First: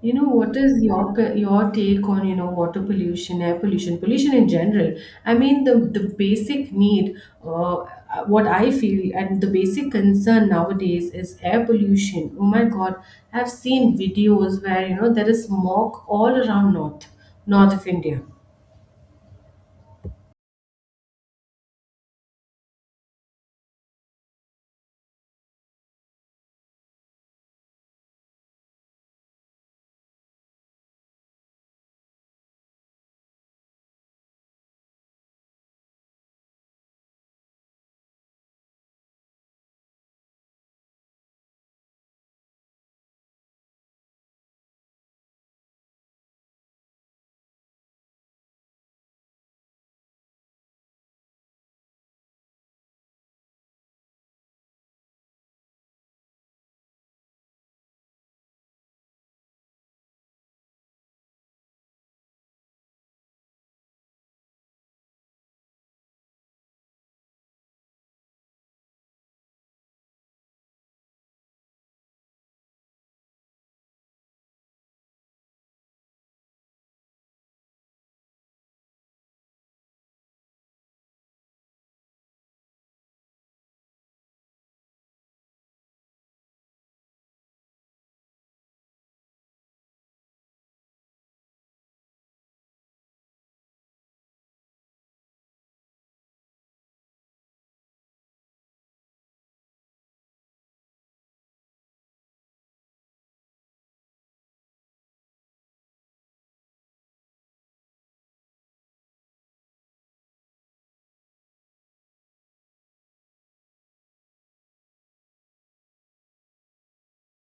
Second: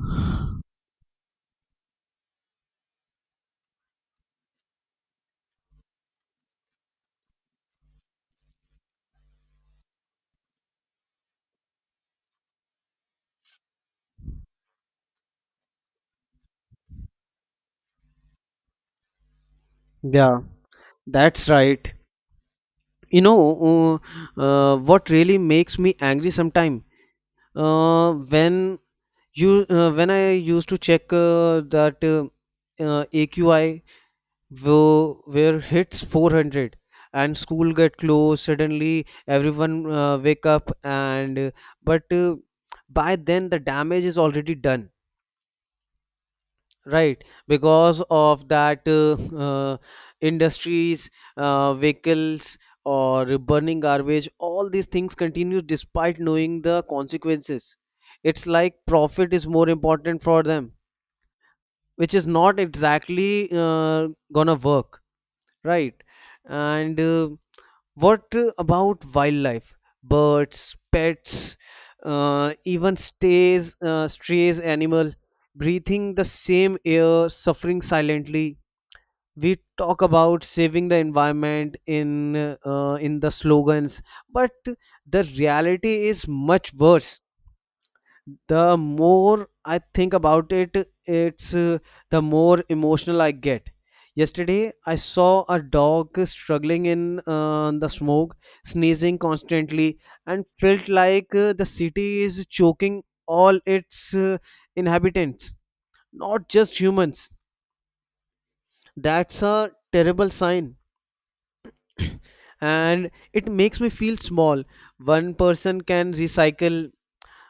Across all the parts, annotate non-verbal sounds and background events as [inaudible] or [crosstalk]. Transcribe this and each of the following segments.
What is your your take on, water pollution, air pollution, pollution in general? I mean, the basic need, uh, what I feel, and the basic concern nowadays is air pollution. Oh my God, I've seen videos where, you know, there is smog all around north of India. Yeah, that's right. You know, what really makes me angry sometime when you when I used to check that AQI where hits 400 and school get closed suddenly everyone wake up and but by then the damage is already done. Right, because of that, industries, vehicles, or burning garbage, all these things continue despite knowing the consequences. It's like profit is more important for them, which is not exactly gonna work, right? And what about wildlife? Birds, pets, even strays animal breathing the same air, suffering silently. We talk about saving the environment in the slogans, but the reality is much worse. The more I think about it, it's the more emotional I get. Yesterday, I saw a dog struggling in the smoke, sneezing constantly, and felt like the city is choking all its inhabitants, not just humans. That's a terrible sign. [clears throat] And it makes me feel small. One person can recycle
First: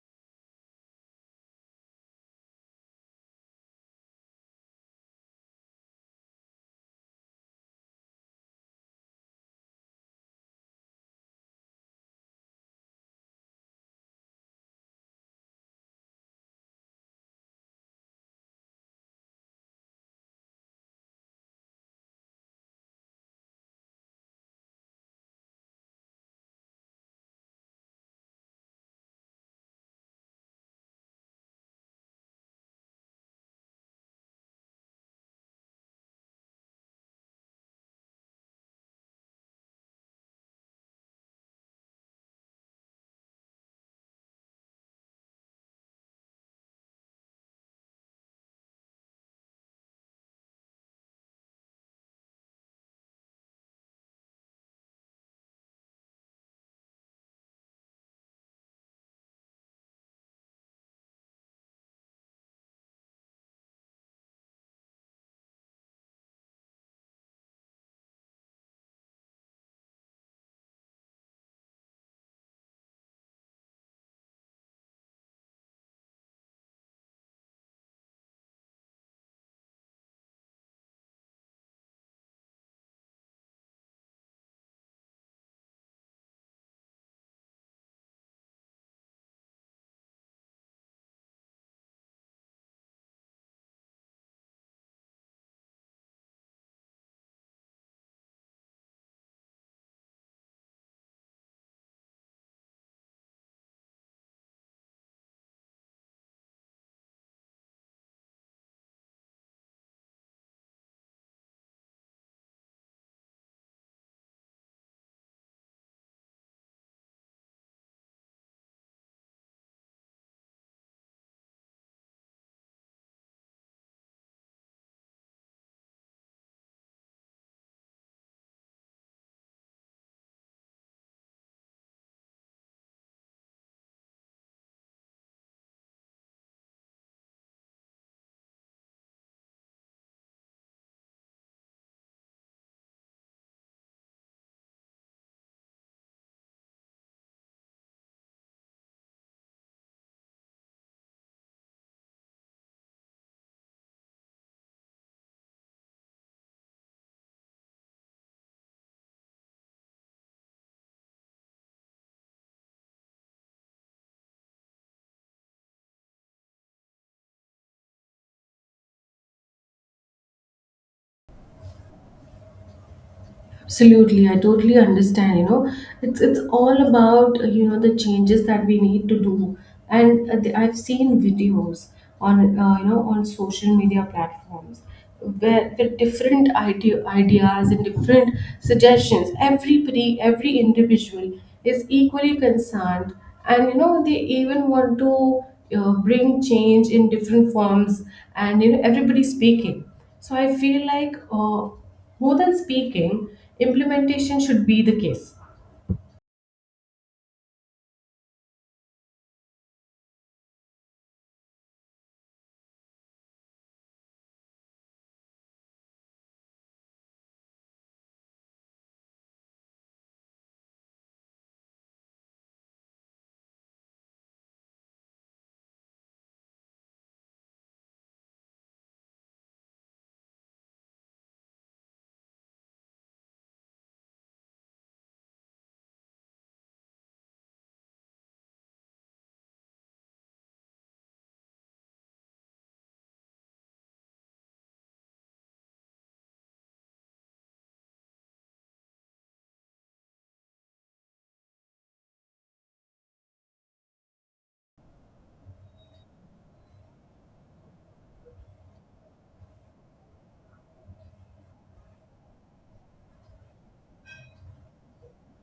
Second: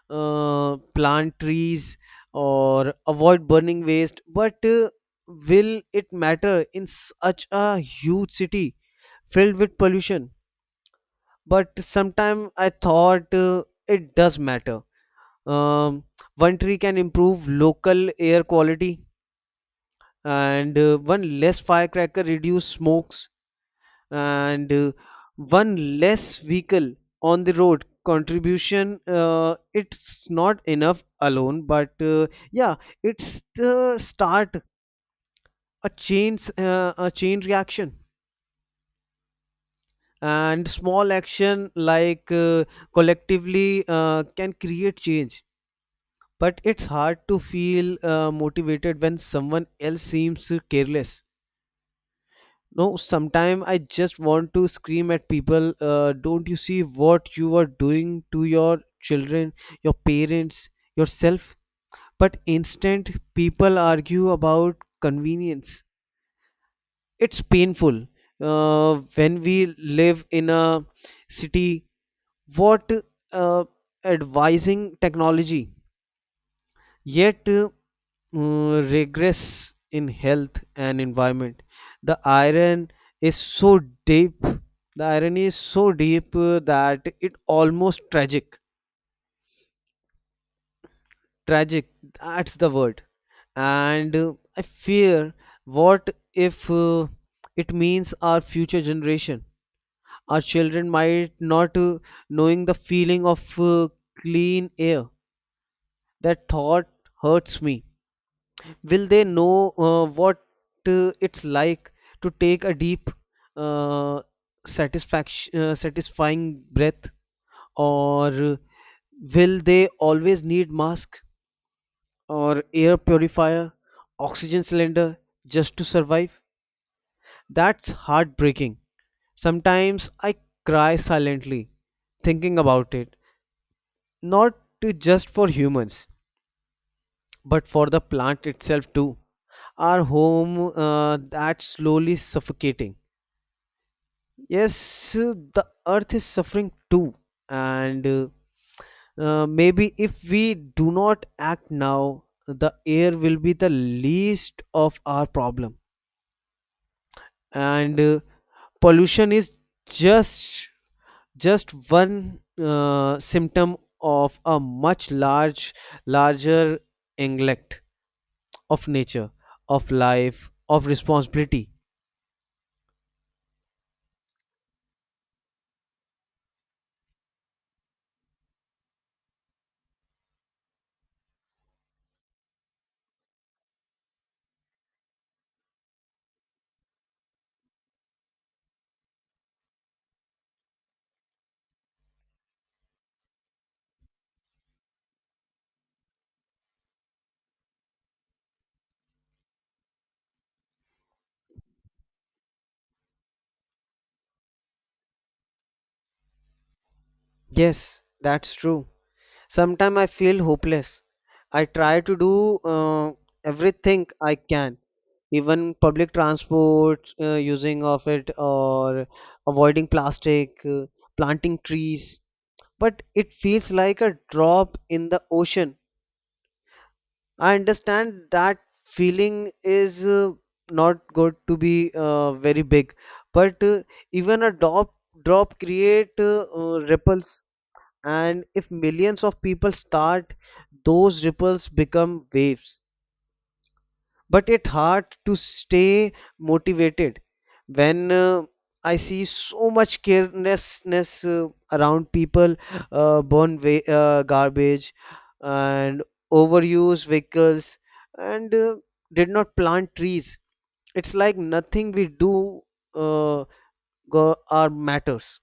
uh, plant trees, or avoid burning waste, but will it matter in such a huge city filled with pollution? But sometime I thought it does matter. um, One tree can improve local air quality, and one less firecracker reduce smokes, and one less vehicle on the road contribution. It's not enough alone, but yeah, it's the start, a chain reaction, and small action like, collectively, can create change. But it's hard to feel motivated when someone else seems careless. No, sometime I just want to scream at people. Don't you see what you are doing to your children, your parents, yourself? But instant people argue about convenience. It's painful. When we live in a city, what uh, advising technology? Yet regress in health and environment. the iron is so deep the irony is so deep that it almost tragic, that's the word. And I fear, what if it means our future generation, our children, might not knowing the feeling of clean air? That thought hurts me. Will they know what it's like to take a deep uh, satisfaction satisfying breath? Or will they always need mask, or air purifier, oxygen cylinder, just to survive? That's heartbreaking. Sometimes I cry silently thinking about it, not to just for humans but for the plant itself too, our home that's slowly suffocating. Yes, the earth is suffering too. And maybe if we do not act now, the air will be the least of our problem. And pollution is just just one symptom of a much larger neglect, of nature, of life, of responsibility. Absolutely, I totally understand. You know, it's all about you know, the changes that we need to do, and I've seen videos on you know, on social media platforms where with different ideas and different suggestions. Everybody, every individual is equally concerned, and you know, they even want to bring change in different forms, and you know, everybody speaking. So I feel like more than speaking, implementation should be the case. Yes, that's true. Sometimes I feel hopeless. I try to do everything I can, even public transport, using of it, or avoiding plastic, planting trees. But it feels like a drop in the ocean. I understand that feeling is not good to be very big, but even a drop create ripples, and if millions of people start, those ripples become waves. But it's hard to stay motivated when I see so much carelessness around people, garbage, and overuse vehicles, and did not plant trees. It's like nothing we do uh, go, are matters.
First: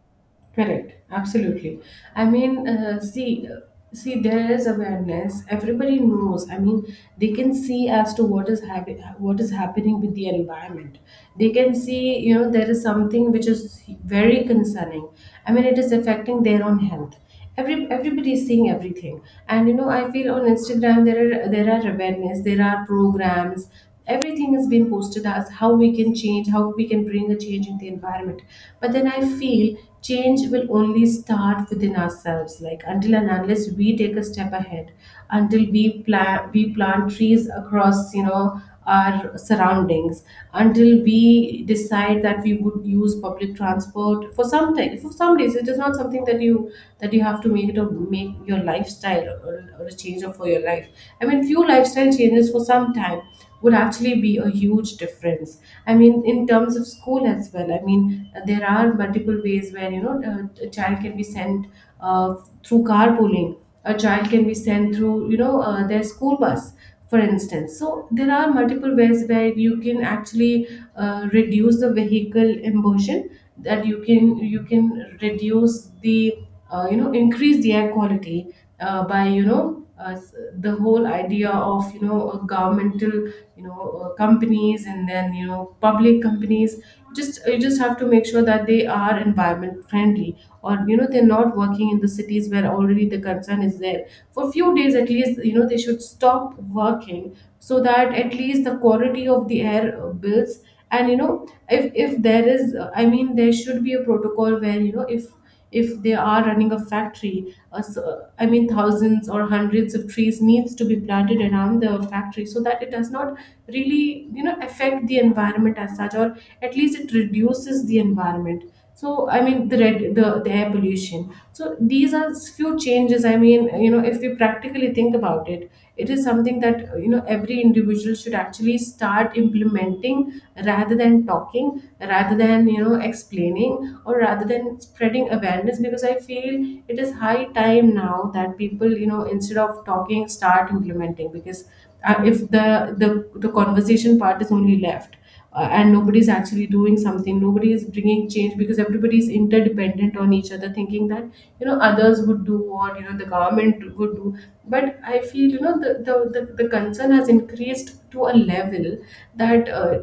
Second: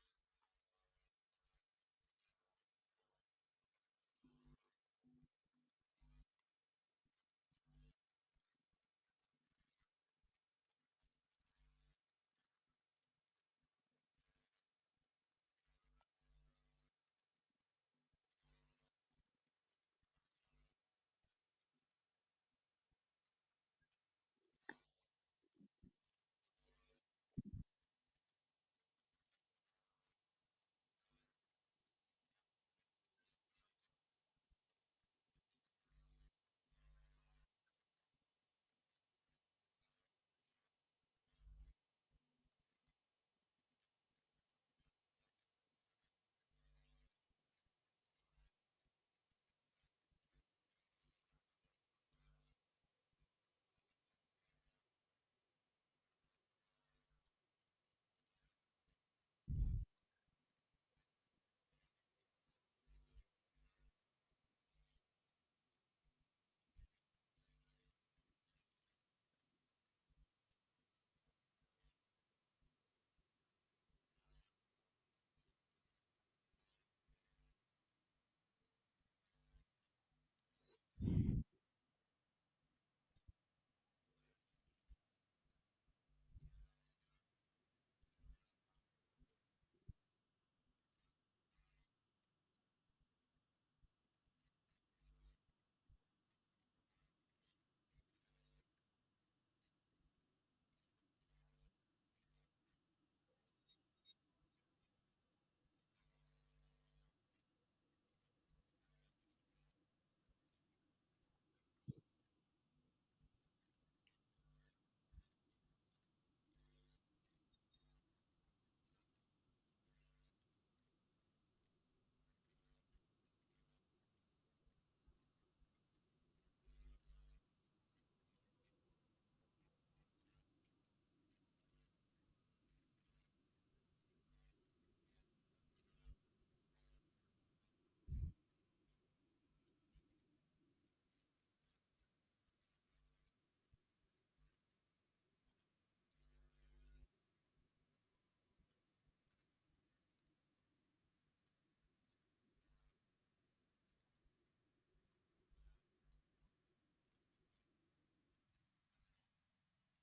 Correct. Absolutely. I mean, see, see, there is awareness. Everybody knows. I mean, they can see as to what is happening with the environment. They can see, you know, there is something which is very concerning. I mean, it is affecting their own health. Everybody is seeing everything, and you know, I feel on Instagram there are, there are awareness, there are programs. Everything is being posted as how we can change, how we can bring a change in the environment. But then I feel change will only start within ourselves. Like, until and unless we take a step ahead, until we plant trees across, you know, our surroundings, until we decide that we would use public transport for some time, for some days. It is not something that you have to make it a, make your lifestyle or a change of for your life. I mean, few lifestyle changes for some time would actually be a huge difference. I mean, in terms of school as well, I mean, there are multiple ways where, you know, a child can be sent uh, through carpooling. A child can be sent through, you know, their school bus, for instance. So there are multiple ways where you can actually reduce the vehicle emulsion, that you can, you can reduce the, you know, increase the air quality by, you know, the whole idea of, you know, governmental, you know, companies and then, you know, public companies. Just, you just have to make sure that they are environment friendly, or, you know, they're not working in the cities where already the concern is there. For few days at least, you know, they should stop working so that at least the quality of the air builds. And you know, if there is, I mean, there should be a protocol where, you know, if they are running a factory, I mean, thousands or hundreds of trees needs to be planted around the factory so that it does not really, you know, affect the environment as such, or at least it reduces the environment, so, I mean, the air pollution. So these are few changes. I mean, you know, if we practically think about it, it is something that, you know, every individual should actually start implementing, rather than talking, rather than, you know, explaining, or rather than spreading awareness. Because I feel it is high time now that people, you know, instead of talking, start implementing. Because if the conversation part is only left, and nobody's actually doing something, nobody is bringing change, because everybody is interdependent on each other, thinking that, you know, others would do, or, you know, the government would do. But I feel, you know, the concern has increased to a level that,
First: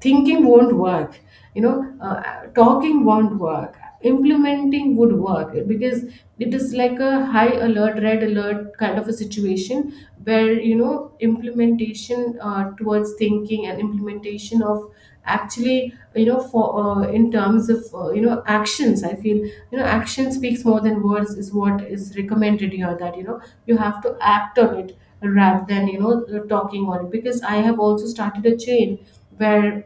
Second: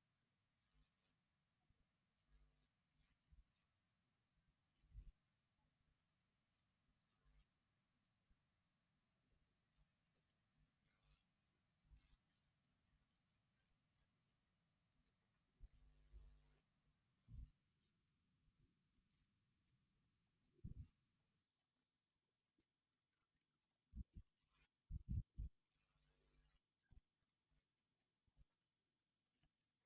thinking won't work, you know, uh, talking won't work. Implementing would work, because it is like a high alert, red alert kind of a situation, where, you know, implementation towards thinking and implementation of actually, you know, for in terms of, you know, actions, I feel, you know, action speaks more than words is what is recommended here. That, you know, you have to act on it, rather than, you know, talking on it. Because I have also started a chain where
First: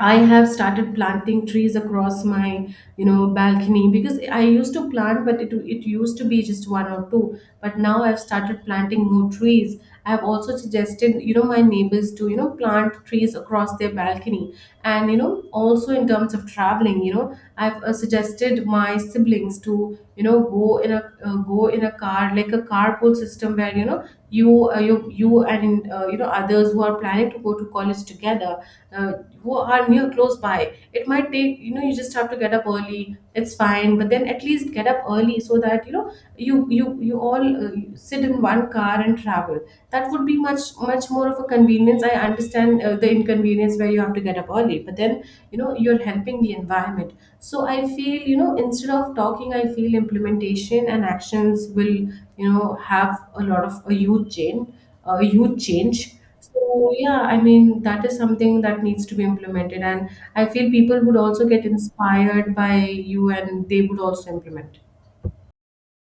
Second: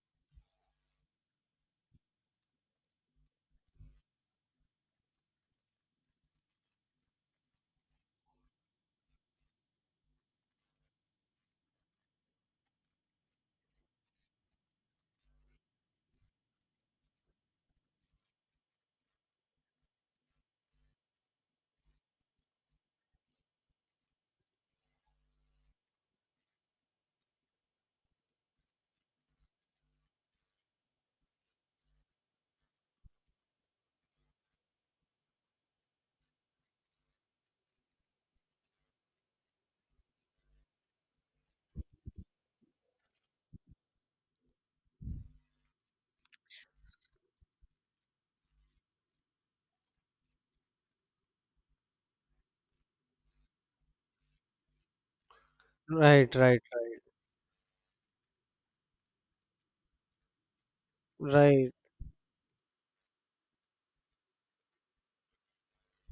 I have started planting trees across my, you know, balcony. Because I used to plant, but it used to be just one or two. But now I've started planting more trees. I have also suggested, you know, my neighbors to, you know, plant trees across their balcony. And you know, also in terms of traveling, you know, I've suggested my siblings to, you know, go in a car, like a carpool system, where, you know, you and you know, others who are planning to go to college together, uh, who are near close by. It might take, you know, you just have to get up early, it's fine, but then at least get up early so that, you know, you all sit in one car and travel. That would be much, much more of a convenience. I understand the inconvenience where you have to get up early, but then, you know, you're helping the environment. So I feel, you know, instead of talking, I feel implementation and actions will, you know, have a lot of a huge change, a huge change. Right, So right, right, yeah, I mean, that is something that needs to be implemented, and I feel people would also get right. inspired by you and they would also implement.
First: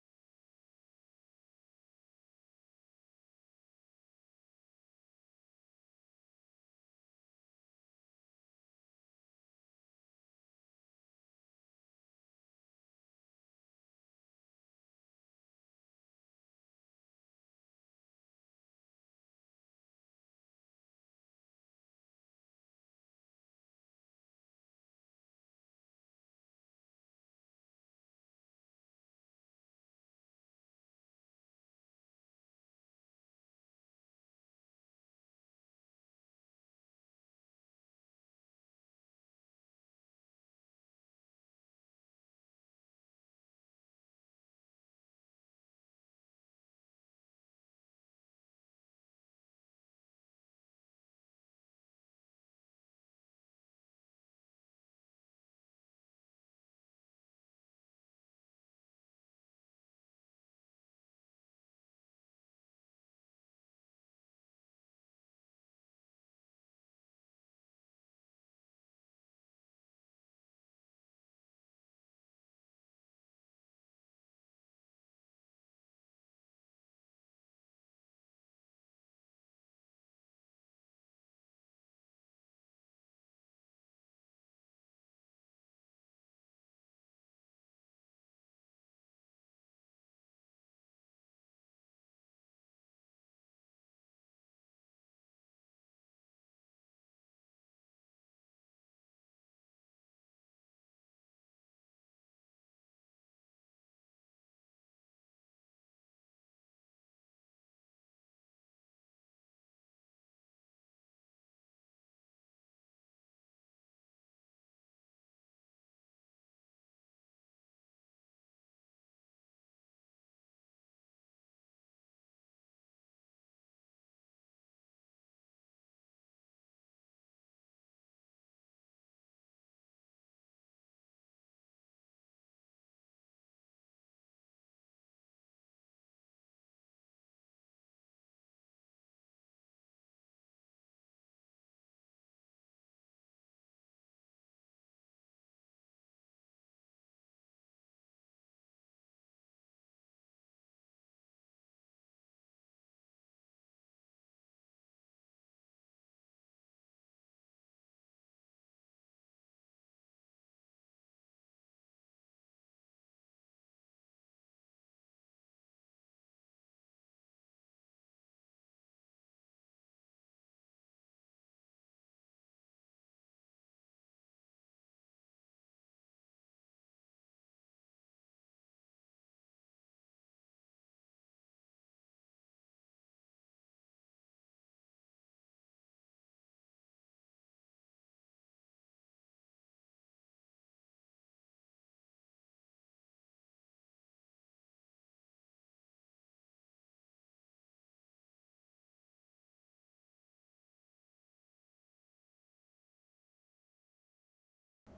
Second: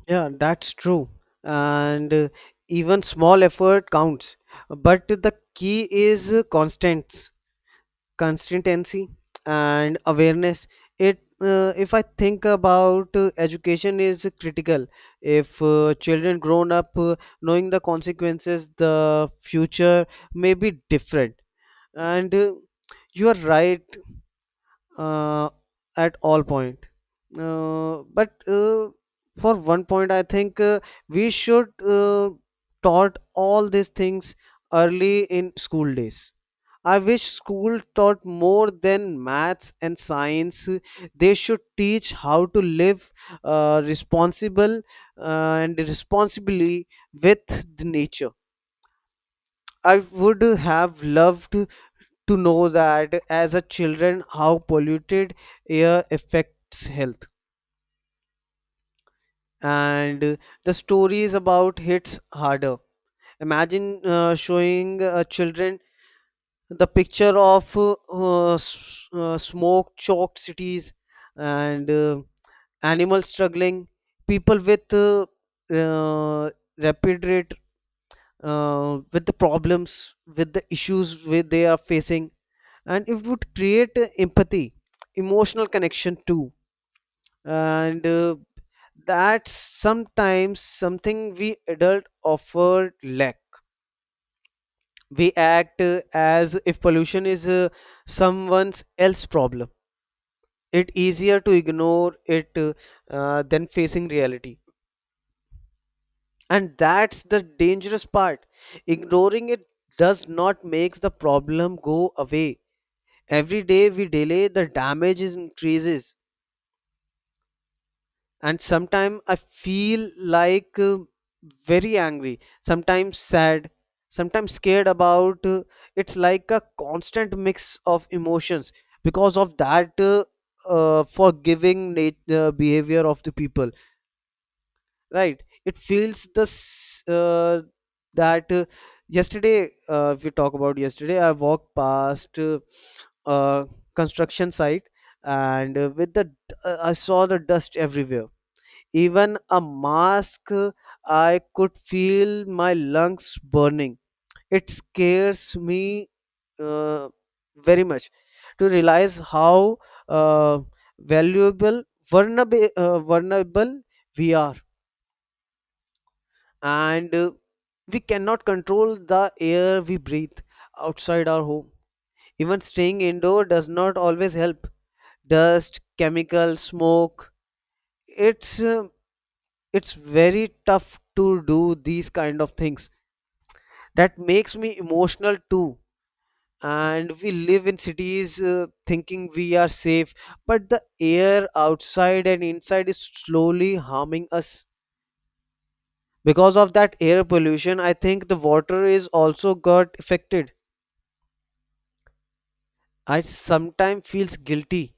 Yeah, that's true. And even small effort counts. But the key is consistency and awareness. It If I think about education is critical. If children grown up knowing the consequences, the future may be different. And you are right uh, at all point. But for one point, I think we should taught all these things early in school days. I wish school taught more than maths and science. They should teach how to live responsible and responsibly with the nature. I would have loved to know that as a children how polluted air affects health. And the story is about hits harder. Imagine showing children the picture of smoke-choked cities, and animals struggling, people with uh, rapid rate with the problems, with the issues where they are facing, and it would create empathy, emotional connection too. And that's sometimes something we adult offer lack. We act as if pollution is someone's else problem. It easier to ignore it than facing reality, and that's the dangerous part. Ignoring it does not makes the problem go away. Every day we delay, the damage is increases. And sometimes I feel like very angry, sometimes sad, sometimes scared about. It's like a constant mix of emotions because of that behavior of the people. Right, it feels this that yesterday, if we talk about yesterday, I walked past uh, construction site, and I saw the dust everywhere. Even a mask, I could feel my lungs burning. It scares me uh, very much to realize how uh, valuable vulnerable we are. And we cannot control the air we breathe outside our home. Even staying indoor does not always help. Dust, chemical, smoke, it's uh, it's very tough to do these kind of things. That makes me emotional too. And we live in cities thinking we are safe, but the air outside and inside is slowly harming us. Because of that air pollution, I think the water is also got affected. I sometimes feels guilty.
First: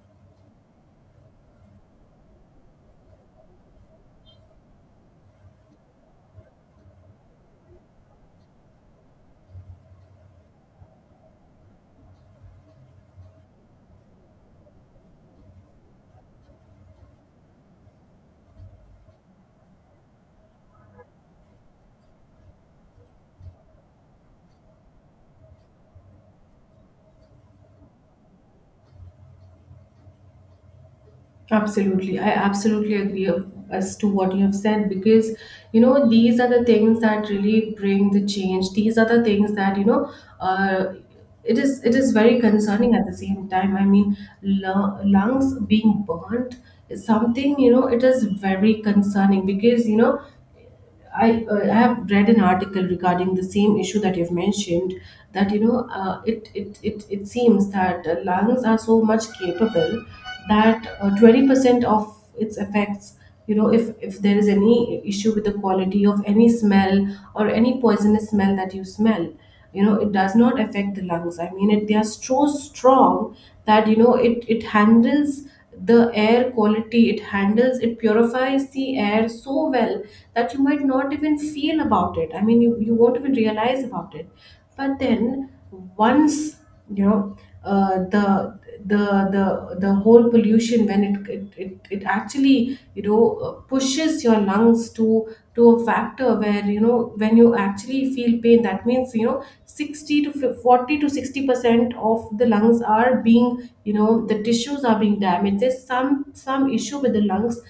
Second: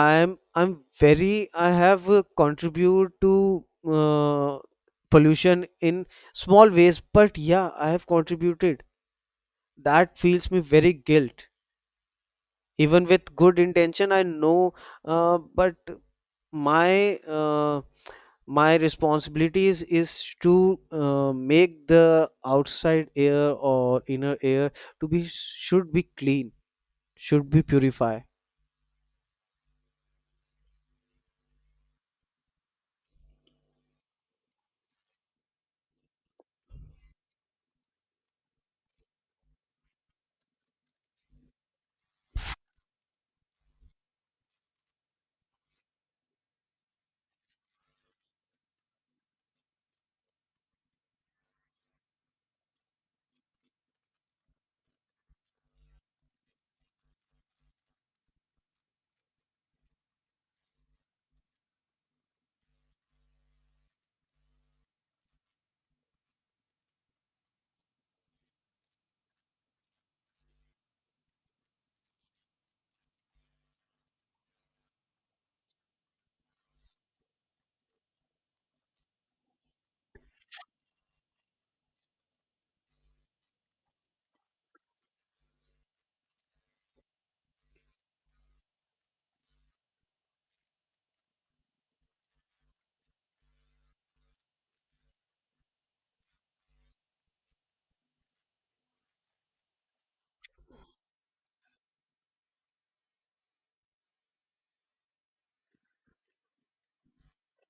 I'm very I have contribute to uh, pollution in small ways, but yeah, I have contributed. That feels me very guilt, even with good intention, I know, but my uh, my responsibilities is to make the outside air or inner air to be, should be clean, should be purified. Absolutely. I absolutely agree as to what you have said. Because, you know, these are the things that really bring the change. These are the things that, you know, uh, it is, it is very concerning at the same time. I mean, lungs being burnt is something, you know, it is very concerning. Because, you know, I have read an article regarding the same issue that you've mentioned. That you know, it seems that lungs are so much capable that 20% of its effects, you know, if there is any issue with the quality of any smell or any poisonous smell that you smell, you know, it does not affect the lungs. I mean, it, they are so strong that, you know, it handles the air quality, it handles, it purifies the air so well that you might not even feel about it. I mean, you won't even realize about it. But then, once, you know, uh, the the the whole pollution, when it actually, you know, pushes your lungs to a factor where, you know, when you actually feel pain, that means, you know, 60 to 50 40 to 60% of the lungs are being, you know, the tissues are being damaged. There's some issue with the lungs.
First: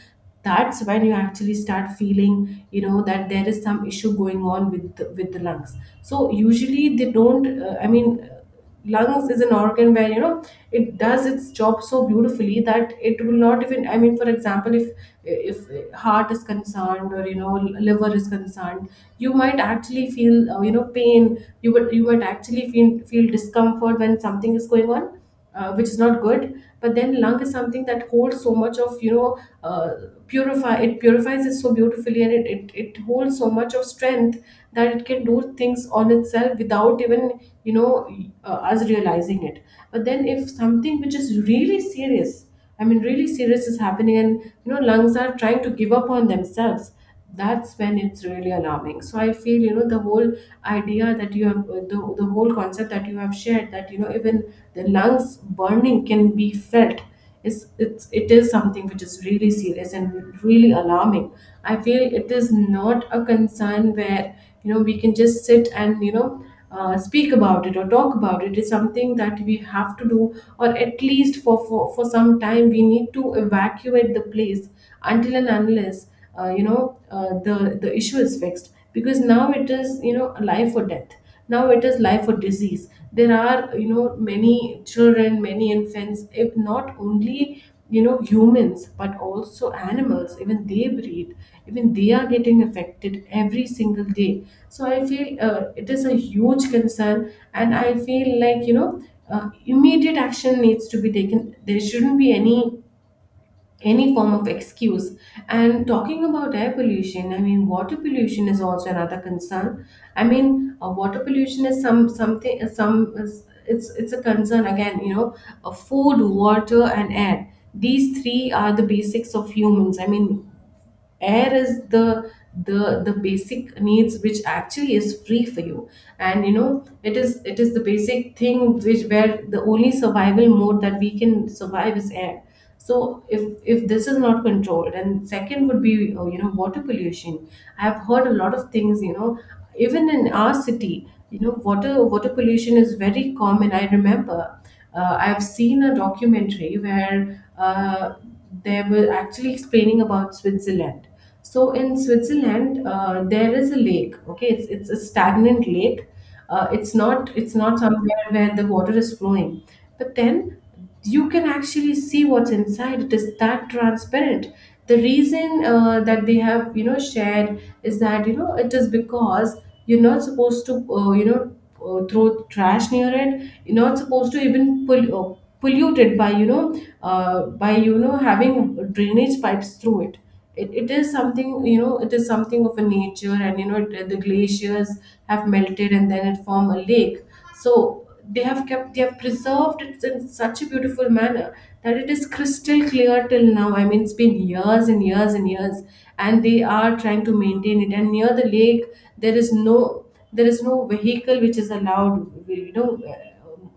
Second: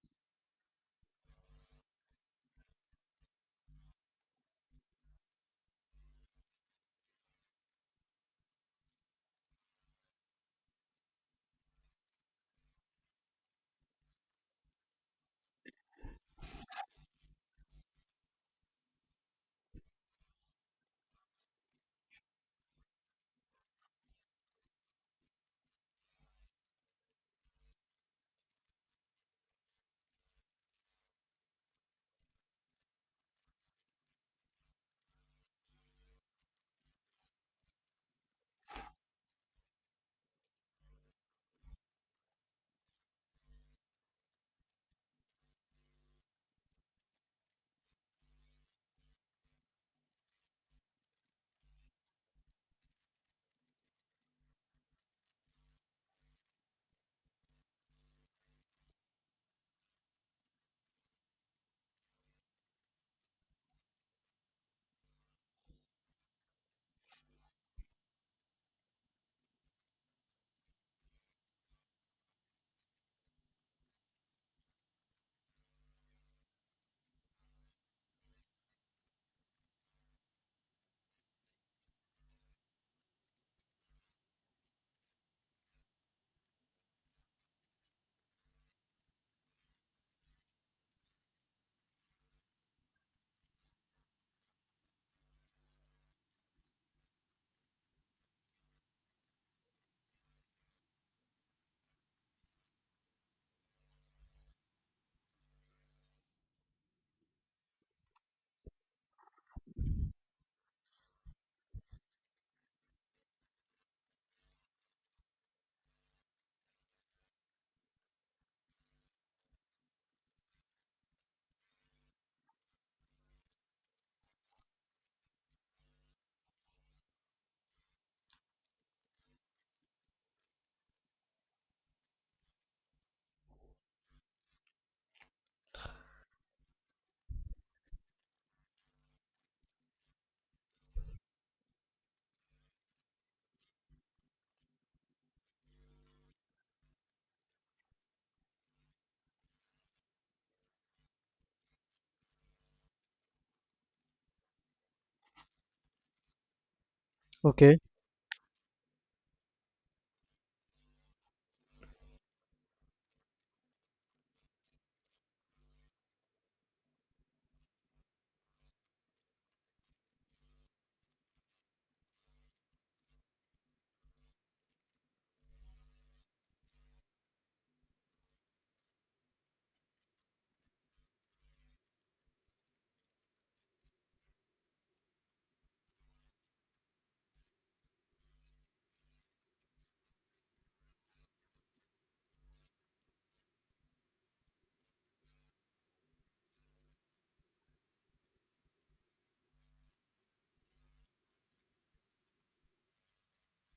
That's when you actually start feeling, you know, that there is some issue going on with the lungs. So usually they don't, lungs is an organ where, you know, it does its job so beautifully that it will not even, I mean, for example, if heart is concerned or, you know, liver is concerned, you might actually feel, you know, pain. You would actually feel discomfort when something is going on, which is not good. But then lung is something that holds so much of, you know, uh, purify it purifies it so beautifully, and it holds so much of strength that it can do things on itself without even, you know, us realizing it. But then if something which is really serious, I mean really serious, is happening, and you know, lungs are trying to give up on themselves, that's when it's really alarming. So I feel, you know, the whole idea that you have, the whole concept that you have shared, that, you know, even the lungs burning can be felt, is it's it is something which is really serious and really alarming. I feel it is not a concern where, you know, we can just sit and, you know, speak about it or talk about it. It's something that we have to do, or at least for some time we need to evacuate the place until and unless the issue is fixed, because now it is, life or death. Now it is life or disease. There are, many children, many infants, if not only, humans but also animals, even they breathe, even they are getting affected every single day. So I feel, it is a huge concern, and I feel like, immediate action needs to be taken. There shouldn't be any form of excuse. And talking about air pollution, I mean, water pollution is also another concern. I mean, water pollution is some something some is- it's a concern again. You know, food, water, and air. These three are the basics of humans. I mean, air is the basic needs, which actually is free for you, and you know it is the basic thing, which where the only survival mode that we can survive is air. So if this is not controlled, and second would be, water pollution. I have heard a lot of things, you know, even in our city, you know, water pollution is very common. I remember I've seen a documentary where they were actually explaining about Switzerland. So in Switzerland, there is a lake. Okay, it's a stagnant lake. It's not it's Okay. not somewhere where the water is flowing, but then you can actually see what's inside. It is that transparent. The reason that they have, you know, shared is that, you know, it is because you're not supposed to, throw trash near it. You're not supposed to even pull, pollute it by, you know, having drainage pipes through it. It is something, you know, it is something of a nature, and you know it, the glaciers have melted and then it form a lake. So they have kept, they have preserved it in such a beautiful manner that it is crystal clear till now. I mean, it's been years and years and years, and they are trying to maintain it. And near the lake, there is no, there is no vehicle which is allowed. You know,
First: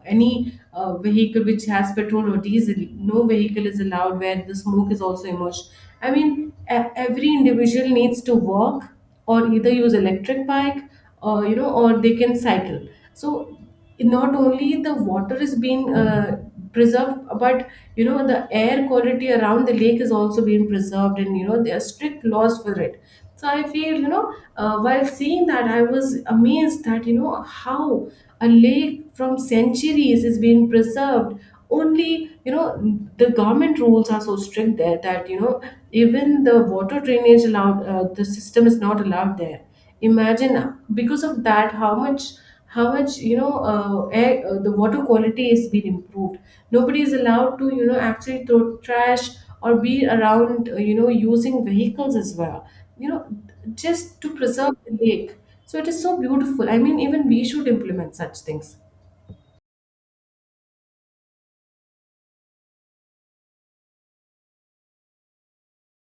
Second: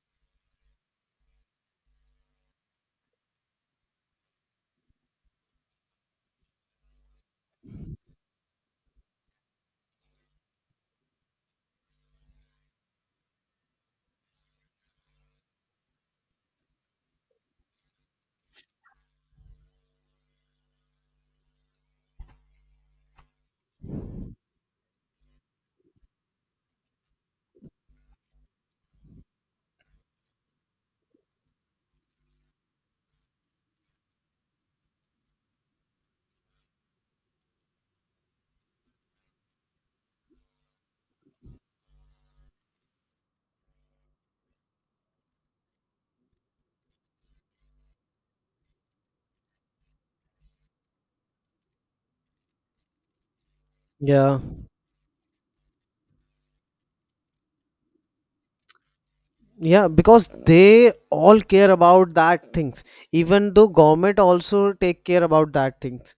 any vehicle which has petrol or diesel, no vehicle is allowed, where the smoke is also emerged. I mean, every individual needs to walk, or either use electric bike, or you know, or they can cycle. So not only the water is being preserved, but you know the air quality around the lake is also being preserved, and you know there are strict laws for it. So I feel, you know, while seeing that, I was amazed that, you know, how a lake from centuries is being preserved. Only, you know, the government rules are so strict there that, you know, even the water drainage allowed, the system is not allowed there. Imagine, because of that, how much, how much, you know, the water quality has been improved. Nobody is allowed to, you know, actually throw trash or be around, using vehicles as well, you know, just to Yeah, preserve the lake. So it is so beautiful. I mean, even we should implement such things. yeah, because they all care about that things, even though government also take care about that things.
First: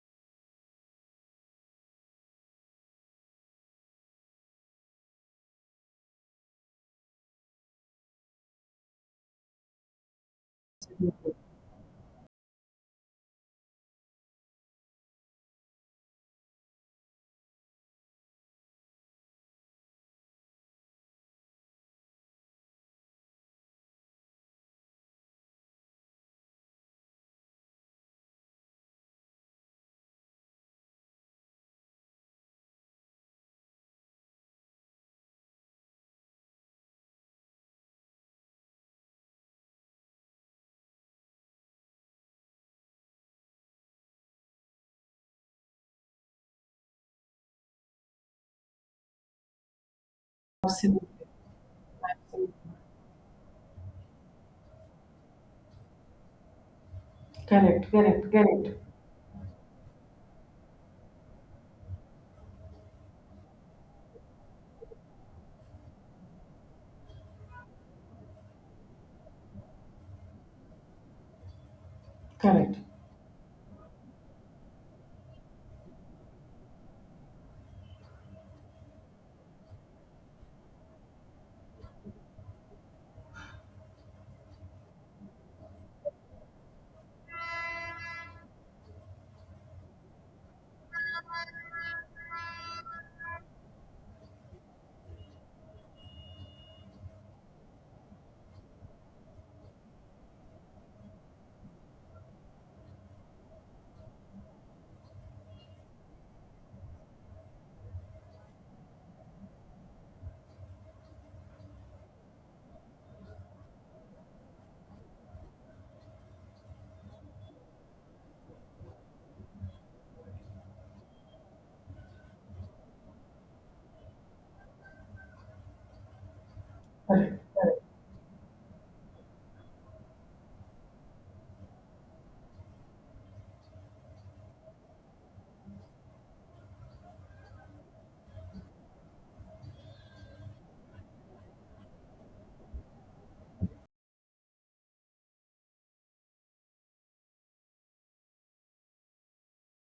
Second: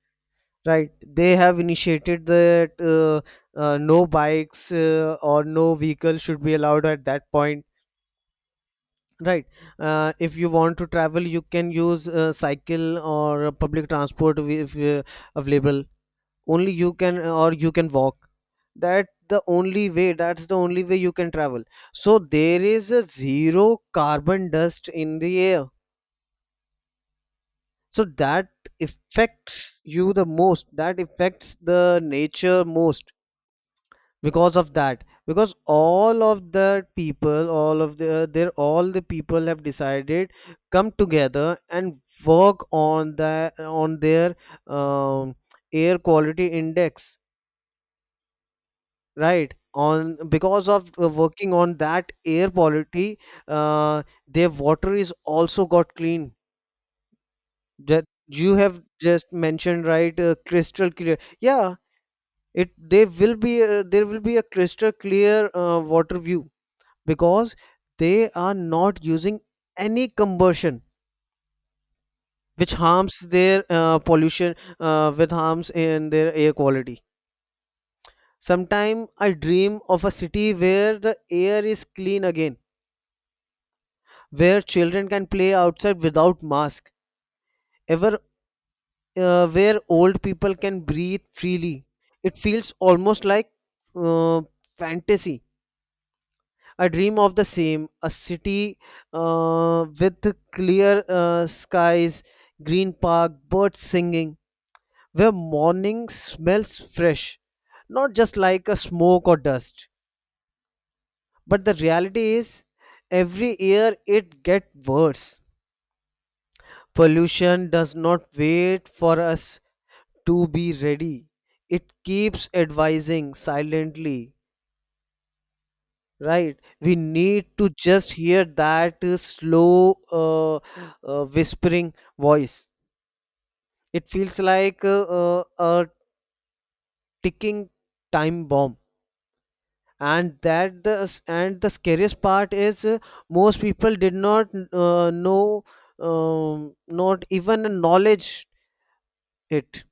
Right, they have initiated that no bikes or no vehicle should be allowed at that point. Right. If you want to travel, you can use cycle or public transport if available. Only you can, or you can walk. That the only way. That's the only way you can travel. So there is a zero carbon dust in the air. So that affects you the most. That affects the nature most. Because of that, because all of the people all of the there all the people have decided, come together and work on their um, air quality index. Right, on because of Absolutely. working on that air quality uh, their water is also got clean, Correct, that correct, you correct, have just mentioned. Right, crystal clear, yeah. It they will be uh, there will be a crystal clear water view, because they are not using any combustion which correct, harms their pollution with harms in their air quality. Sometimes I dream of a city where the air is clean again, where children can play outside without mask ever, where old people can breathe freely. It feels almost like uh, fantasy. I dream of the same a city with clear skies, green park, birds singing, where morning smells fresh, not just like a smoke or dust. But the reality is, every year it gets worse. Pollution does not wait for us to be ready, it keeps advising silently. Right. We correct, need to correct. just hear that slow whispering voice. It feels like a ticking time bomb. And that the and the scariest part is most people did not know, not even acknowledge it.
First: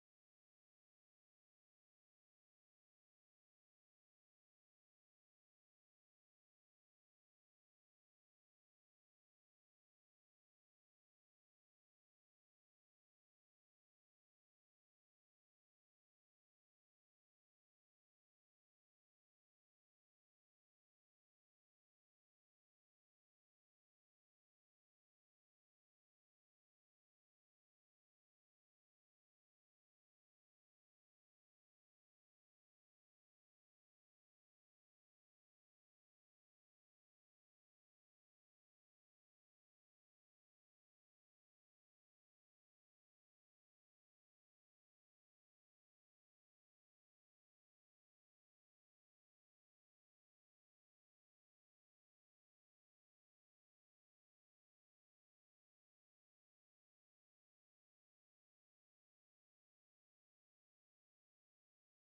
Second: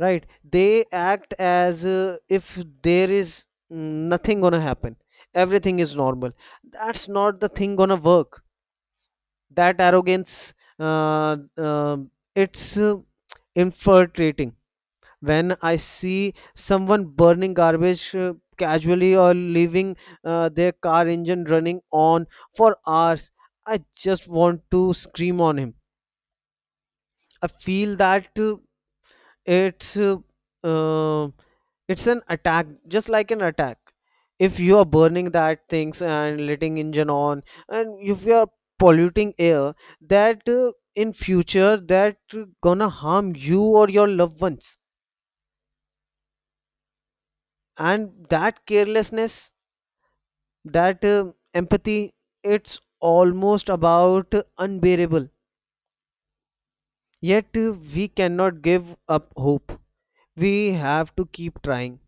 Right? They act as if there is mm, nothing gonna happen. Everything is normal. That's not the thing gonna work. That arrogance, it's infiltrating. When I see someone burning garbage casually, or leaving their car engine running on for hours, I just want to scream on him. I feel that it's uh, uh, it's an attack, just like an attack. If you are burning that things and letting engine on, and if you are polluting air, that in future that gonna harm you or your loved ones. And that carelessness, that empathy, it's almost about unbearable. Yet we cannot give up hope. We have to keep trying,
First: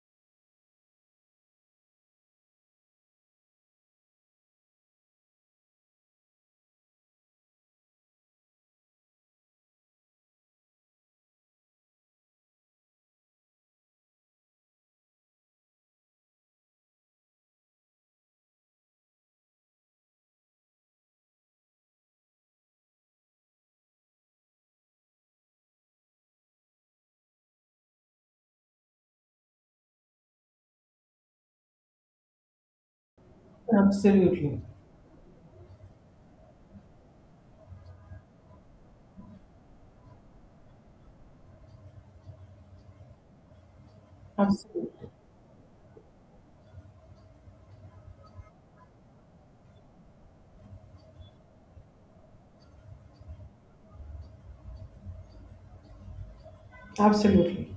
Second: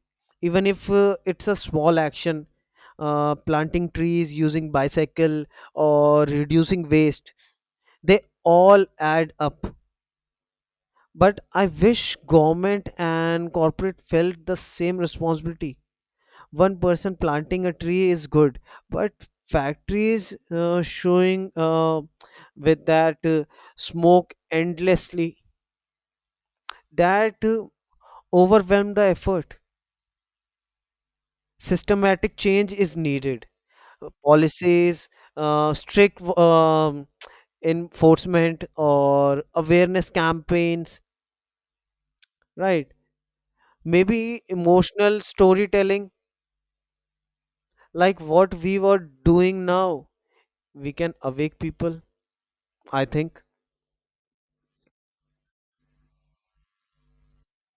even if it's a small action, planting trees, using bicycle, or reducing waste, they all add up. But I wish government and corporate felt the same responsibility. One person planting a tree is good, but factories showing with that smoke endlessly that overwhelm the effort. Systematic change is needed. Absolutely. Policies, strict enforcement or awareness campaigns, right? Maybe Absolutely. emotional storytelling, like what we were doing now. We can awake people, I think. Absolutely.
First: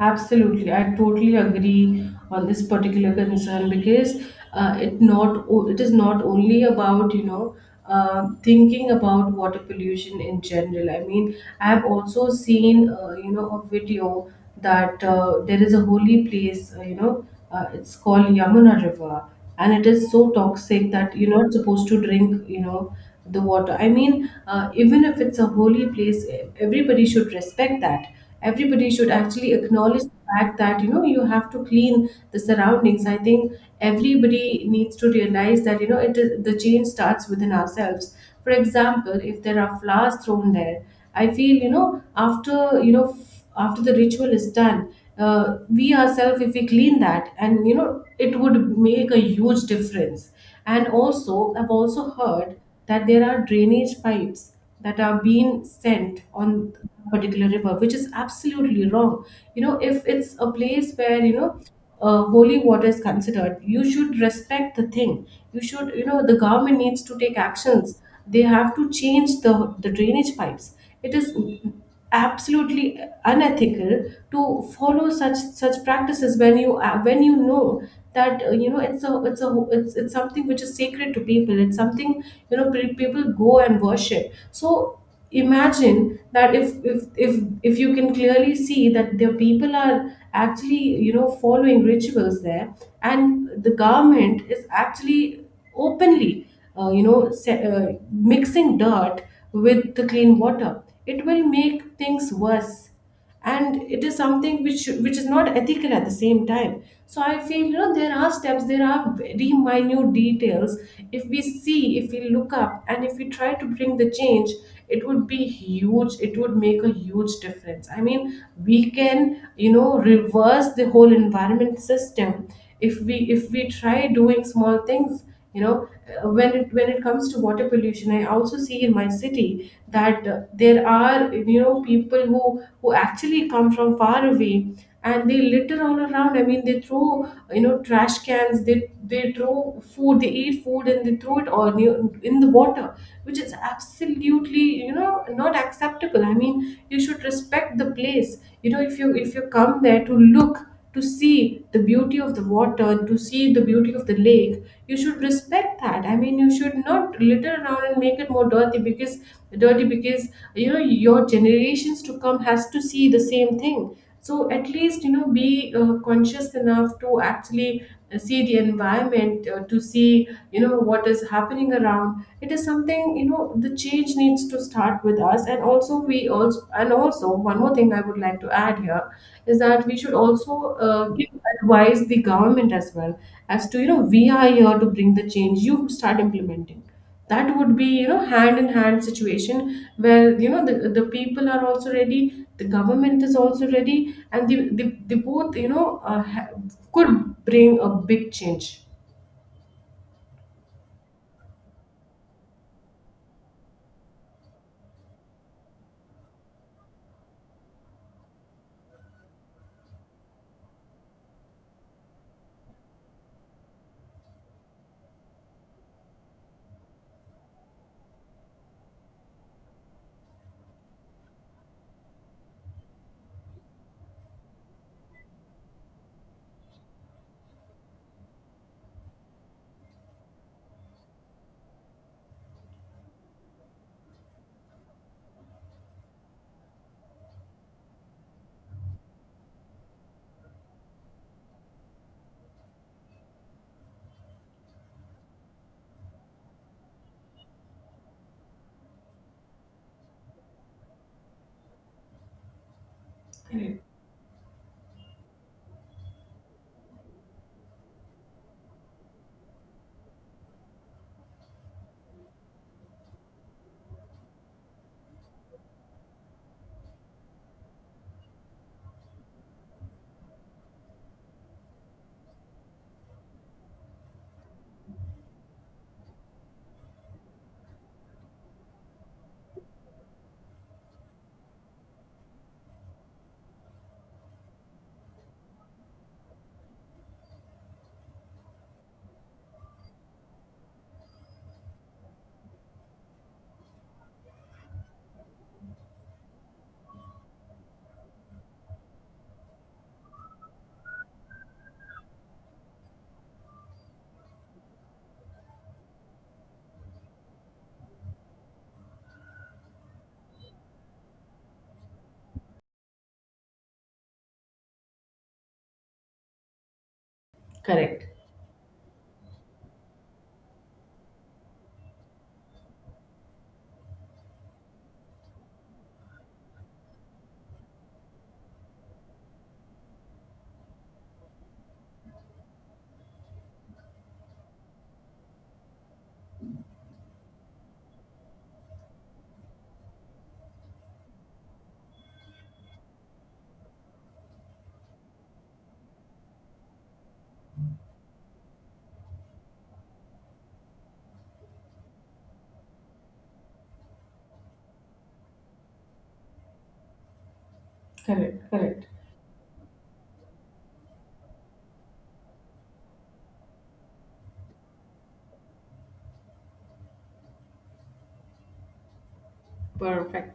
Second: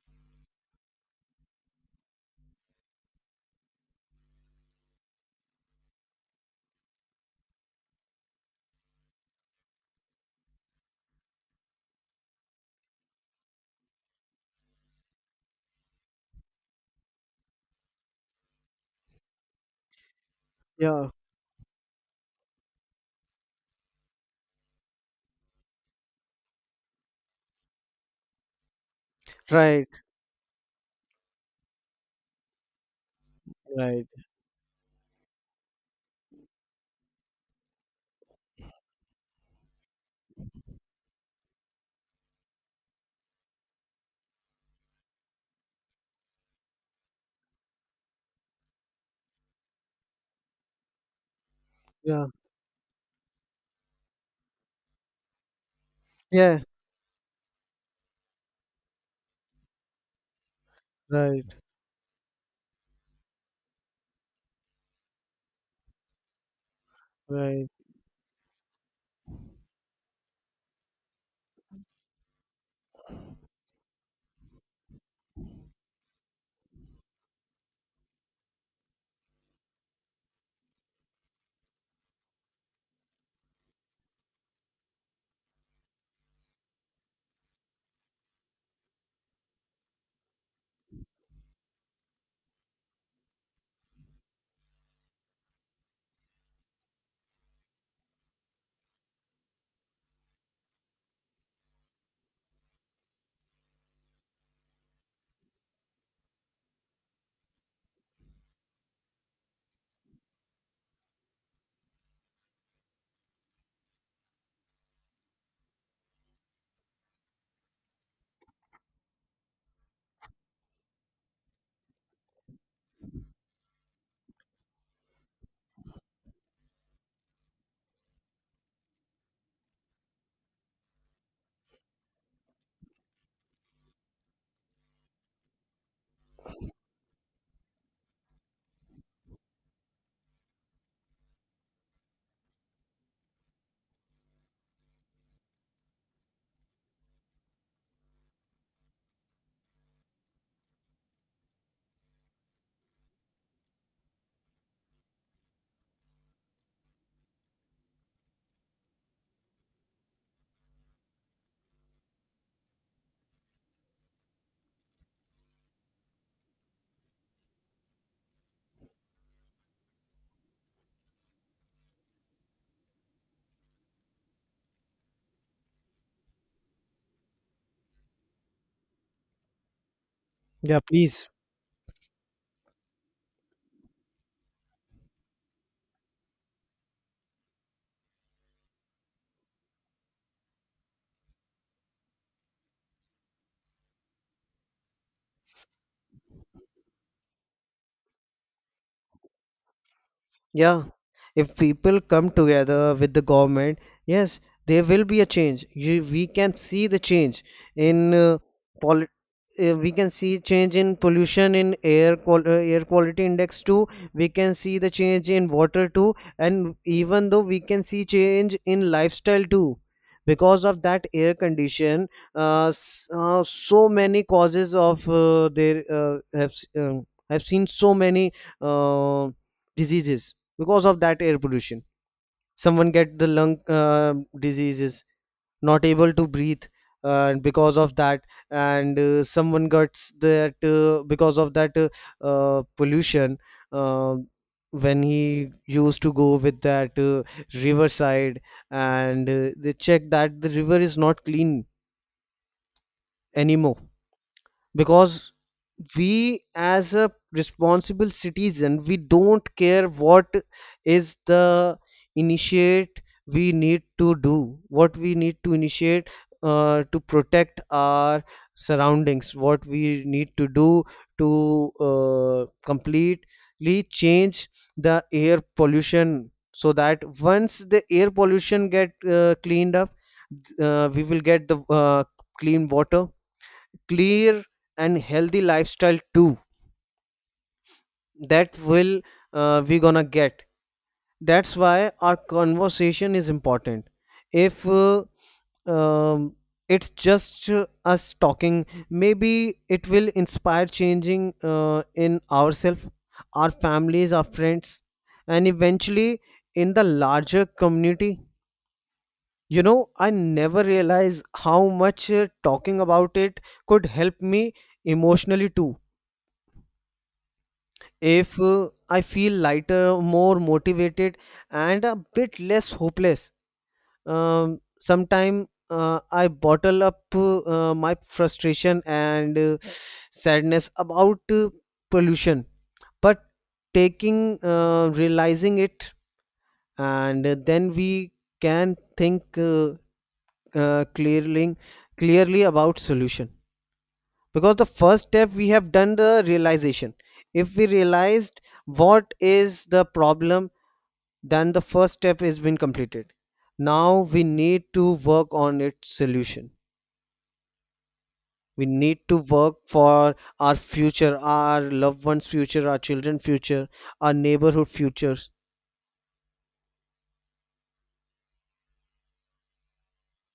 Absolutely, I totally agree on this particular concern, because it not it is not only about, you know, thinking about water pollution in general. I mean, I have also seen, you know, a video that, there is a holy place, you know, it's called Yamuna River, and it is so toxic Yeah. that you're not supposed to drink, you know, the water. I mean, even if it's a holy place, e, everybody should respect that. Everybody should actually acknowledge Right. the fact that, you know, you have to clean the surroundings. I think Right. everybody needs to realize that, you know, it is, the change starts within ourselves. For example, if there are flowers thrown there, I feel, you know, after, you know, after the ritual is done, we ourselves, if we clean that, and you know, it would make a huge difference. And also I've also Yeah. heard that there are drainage pipes that are being sent Yeah. on a particular river, which is absolutely wrong. You know, if it's a place where, you Right, know, holy water is considered, you should respect the thing. You should, you know, the government needs to take right. actions. They have to change the drainage pipes. It is absolutely unethical to follow such, such practices when you, when you know that, you know, it's something which is sacred to people. It's something, you know, people go and worship. So imagine that, if if you can clearly see that the people are actually, you know, following rituals there, and the government is actually openly, mixing dirt with the clean water, it will make things worse. And it is something which is not ethical at the same time. So I feel, you know, there are steps, there are very minute details, if we see, if we look up and if we try to bring the change, it would be huge. It would make a huge difference. I mean, we can, you know, reverse the whole environment system if we try doing small things. You know, when it comes to water pollution, I also see in my city that, there are, you know, people who actually come from far away, and they litter all around. I mean, they throw, you know, trash cans, they throw food, they eat food and they throw it all near, in the water, which is absolutely, you know, not acceptable. I mean, you should respect the place. You know, if you come there to look, to see the beauty of the water, to see the beauty of the lake. You should respect that. I mean, you should not litter around and make it more dirty, because dirty because you know your generations to come has to see the same thing. So at least, you know, be conscious enough to actually see the environment, to see, you know, what is happening around. It is something, you know, the change needs to start with us. And also we also, and also one more thing I would like to add here, is that we should also Yeah, please. give advice the government as well, as to, you know, we are here to bring the change, you start implementing. That would be, you know, hand in hand situation, where, you know, the people are also ready, the government is also ready, and the both, you know, could bring a big change. Yeah. If people come together with the government, yes, there will be a change. We can see the change in politics. Uh, we can see change in pollution in air quality index too. We can see the change in water too, and even though we can see change in lifestyle too, because of that air condition, so many causes of have s- um have seen so many uh, diseases because of that air pollution. Someone get the lung diseases, not able to breathe because of that. And someone gets that because of that pollution, uh, when he used to go with that riverside, and they check that the river is not clean anymore. Correct, Because we as a responsible citizen, we don't care what is the initiate. We need to do what we need to initiate to protect our surroundings, what we need to do to completely change the air pollution, so that once the air pollution get cleaned up, we will get the clean water, clear, and healthy lifestyle too. That will We gonna get. That's why our conversation is important. If um, it's just us talking. Maybe it will inspire changing in ourselves, our families, our friends, and eventually in the larger community. You know, I never realized how much talking about it could help me emotionally too. correct, If I feel lighter, more motivated, and a bit less hopeless. Sometime I bottle up my frustration and sadness about pollution, but taking realizing it, and then we can think uh, clearly clearly about solution. Because the first step we have done, the realization. If we realized what is the problem, then the first step is been completed. Now we need to work on its solution. correct. We Correct. need to work for our future, our loved ones future, our children future, our neighborhood futures. Perfect.